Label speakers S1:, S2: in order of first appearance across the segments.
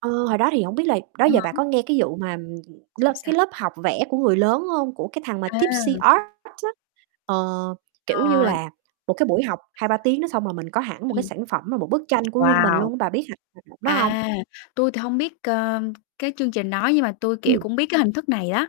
S1: Ờ, hồi đó thì hổng biết là đó
S2: À
S1: giờ bà
S2: há.
S1: có nghe cái vụ mà lớp
S2: Sao,
S1: cái
S2: sao?
S1: lớp học vẽ của người lớn hông, của cái thằng mà
S2: À.
S1: Tipsy Art á? Ờ, kiểu như
S2: Ờ.
S1: là, một cái buổi học
S2: Ơ,
S1: hai
S2: sao?
S1: ba tiếng đó xong rồi mình có hẳn một cái
S2: Ừm.
S1: sản phẩm là một bức tranh của riêng mình
S2: Wow.
S1: luôn á bà biết hạng [unintelligible] đó hông?
S2: À, tui thì hông biết, ờ, cái chương trình đó nhưng mà tui, kiểu,
S1: Ừm.
S2: cũng biết cái hình thức này đó.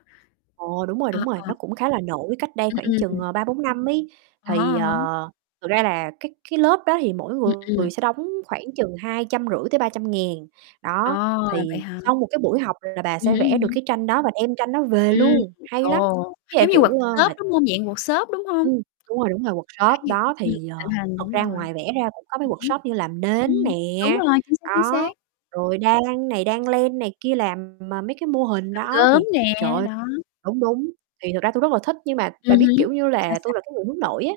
S1: Ồ, đúng rồi,
S2: Ờ,
S1: đúng rồi,
S2: ờ.
S1: nó cũng khá là nổi cách đây
S2: Ừm,
S1: khoảng
S2: ừm,
S1: chừng,
S2: ừm.
S1: ờ, 3, 4 năm ấy,
S2: À
S1: thì,
S2: há, à há.
S1: ờ, thực ra là cái cái lớp đó thì mỗi
S2: Ừm, ừm.
S1: người sẽ đóng khoảng chừng 250.000-300.000, đó,
S2: À, vậy
S1: thì
S2: hả?
S1: sau một cái buổi học là bà
S2: Ừm
S1: sẽ
S2: hứm,
S1: vẽ
S2: ừm
S1: được
S2: hứm.
S1: cái tranh đó và đem tranh đó về
S2: Ừm,
S1: luôn, hay lắm.
S2: ồ,
S1: Với lại,
S2: giống như
S1: kiểu, ờ,
S2: workshop,
S1: mệt
S2: đúng hông? Dạng workshop, đúng hông?
S1: Ừm, đúng rồi, đúng rồi,
S2: [unintelligible]
S1: workshop
S2: Ừm,
S1: đó,
S2: cũng
S1: thì, ờ,
S2: thịnh hành,
S1: thật
S2: đúng
S1: ra
S2: rồi.
S1: ngoài vẽ ra cũng có mấy
S2: Ừm hứm.
S1: workshop như làm nến
S2: Ừm, đúng
S1: nè,
S2: rồi, chính xác, chính xác.
S1: đó, rồi đan này đan len này kia, làm, ờ, mấy cái mô hình
S2: Làm
S1: đó
S2: gốm
S1: thì trời
S2: nè,
S1: ơi
S2: đó.
S1: đúng, đúng, thì thật ra tui rất là thích nhưng mà
S2: Ừm
S1: bà biết,
S2: hứm.
S1: kiểu như
S2: Sao,
S1: là, tui
S2: sao?
S1: là cái người hướng nội á.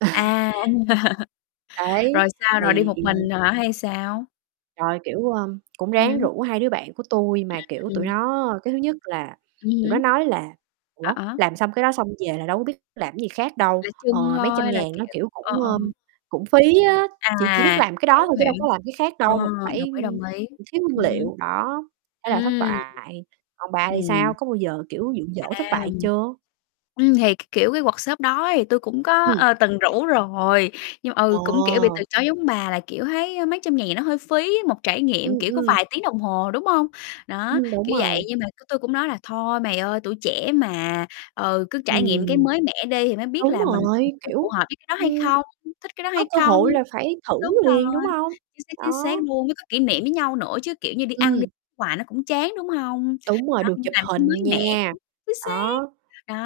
S2: À.
S1: Đấy,
S2: Rồi sao, rồi đi
S1: thì
S2: một mình hả, hay sao?
S1: Rồi, kiểu, ờm, cũng
S2: Ừm
S1: ráng
S2: hứm.
S1: rủ 2 đứa bạn của tui mà, kiểu, tụi
S2: Ừm.
S1: nó cái thứ nhất là
S2: Ừm
S1: tụi nó
S2: hứm.
S1: nói là
S2: À,
S1: "Ủa,
S2: á.
S1: làm xong cái đó xong về là đâu có biết làm gì khác đâu,
S2: Để
S1: ờ,
S2: trưng
S1: mấy trăm
S2: thôi, là,
S1: ngàn nó,
S2: kiểu
S1: kiểu,
S2: ờ,
S1: cũng,
S2: ờ.
S1: ờm, cũng phí á, chỉ chỉ biết
S2: À,
S1: làm cái đó
S2: hiểu,
S1: thôi chứ đâu có
S2: hiểu.
S1: làm cái khác
S2: Ờ,
S1: đâu mà cũng
S2: đồng
S1: phải
S2: ý, đồng ý.
S1: thiếu nguyên
S2: Ừm hứm.
S1: liệu." Đó, thế là thất
S2: Ừm.
S1: bại. Còn bà thì
S2: Ừm.
S1: sao, có bao giờ, kiểu, dụ dỗ thất
S2: À.
S1: bại chưa?
S2: Ừm, thì cái, kiểu, cái workshop đó thì tui cũng có,
S1: Ừm.
S2: ờ, từng rủ rồi, nhưng mà, ừ, cũng, kiểu, bị từ
S1: Ờ.
S2: chối giống bà là, kiểu, thấy mấy trăm ngàn thì nó hơi phí một trải nghiệm,
S1: Ừm,
S2: kiểu, có
S1: ừm.
S2: vài tiếng đồng hồ, đúng hông? Đó,
S1: Ừm, đúng
S2: kiểu vậy,
S1: rồi.
S2: nhưng mà cái tui cũng nói là "Thôi mày ơi, tuổi trẻ mà, ừ, cứ trải nghiệm cái
S1: Ừm.
S2: mới mẻ đi thì mới biết
S1: Đúng
S2: là mình nhiều
S1: rồi,
S2: khi phù
S1: kiểu,
S2: hợp với cái đó hay
S1: ưm,
S2: không, thích cái đó
S1: có
S2: hay
S1: cơ
S2: không?"
S1: hội là phải thử
S2: Đúng
S1: liền,
S2: rồi.
S1: đúng hông?
S2: Chính xác, chính xác
S1: Đó.
S2: luôn, với có kỷ niệm với nhau nữa chứ, kiểu, như đi ăn đi
S1: Ừm.
S2: hoài nó cũng chán, đúng hông?
S1: Đúng rồi,
S2: Đó,
S1: được
S2: cũng
S1: chụp
S2: là cái
S1: hình
S2: mới mẻ,
S1: nha.
S2: chính xác.
S1: Đó,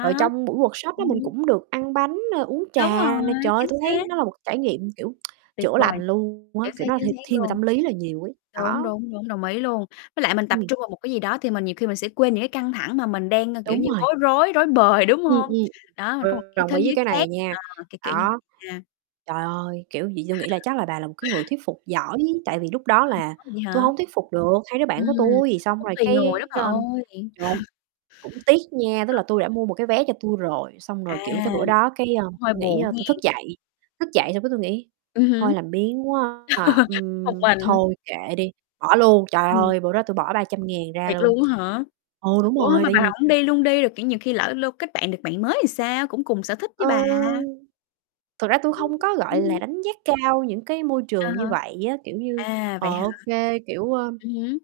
S1: rồi trong buổi workshop đó mình
S2: Ừm.
S1: cũng được ăn bánh, ơ, uống
S2: Đúng
S1: trà nè.
S2: rồi,
S1: Trời!
S2: chính
S1: Tui thấy
S2: xác.
S1: nó là một trải nghiệm, kiểu,
S2: Tuyệt
S1: chữa
S2: vời,
S1: lành luôn á,
S2: chính xác,
S1: kiểu, nó th
S2: chính xác
S1: thiên về
S2: luôn.
S1: tâm lý là nhiều ấy,
S2: Đúng,
S1: đó.
S2: đúng, đúng, đồng ý luôn, với lại mình tập
S1: Ừm.
S2: trung vào một cái gì đó thì mình nhiều khi mình sẽ quên những cái căng thẳng mà mình đang, kiểu
S1: Đúng
S2: như,
S1: rồi.
S2: bối rối, rối bời, đúng
S1: Ừm,
S2: hông?
S1: ừm,
S2: Đó, mình
S1: ờ,
S2: có một cái
S1: đồng
S2: thế
S1: ý với
S2: giới
S1: cái này
S2: khác,
S1: nha,
S2: ờ, kiểu, kiểu như
S1: đó.
S2: vậy a.
S1: Trời ơi, kiểu vậy tui nghĩ là chắc là bà là một cái người thuyết phục giỏi tại vì lúc đó
S2: Ờ,
S1: là
S2: ủa vậy
S1: tui
S2: hả?
S1: hông thuyết phục được 2 đứa bạn của
S2: Ừm,
S1: tui, xong
S2: cũng
S1: rồi
S2: tùy
S1: cái,
S2: người đó bà
S1: ơ
S2: ơi.
S1: trời ơi! Cũng tiếc nha, tức là tui
S2: Ờ.
S1: đã mua một cái vé cho tui rồi, xong
S2: À,
S1: rồi kiểu tới bữa đó cái, ơ,
S2: cũng hơi
S1: tui nghĩ,
S2: buồn
S1: ơ tui thức
S2: hén.
S1: dậy, thức dậy xong cái tui nghĩ
S2: Ừm
S1: "Thôi
S2: hứm.
S1: làm biếng quá, à,
S2: Một
S1: ừm,
S2: mình.
S1: thôi kệ đi, bỏ luôn." Trời
S2: Ừm.
S1: ơi, bữa đó tui bỏ 300.000 ra
S2: Thiệt
S1: luôn.
S2: luôn á hả?
S1: Ừ, đúng
S2: Ủa, ơ,
S1: rồi,
S2: mà
S1: tại
S2: bà
S1: vì
S2: hổng đi luôn đi, rồi, kiểu, nhiều khi lỡ lô kết bạn được bạn mới thì sao? Cũng cùng sở thích với
S1: Ờ,
S2: bà.
S1: thực ra tui
S2: Ừm,
S1: không có, gọi
S2: ừm
S1: là,
S2: hưm.
S1: đánh giá cao những cái môi
S2: À
S1: trường như
S2: há.
S1: vậy á, kiểu như,
S2: À,
S1: ờ,
S2: vậy hả?
S1: ô kê, kiểu, ơm
S2: Ừm hứm.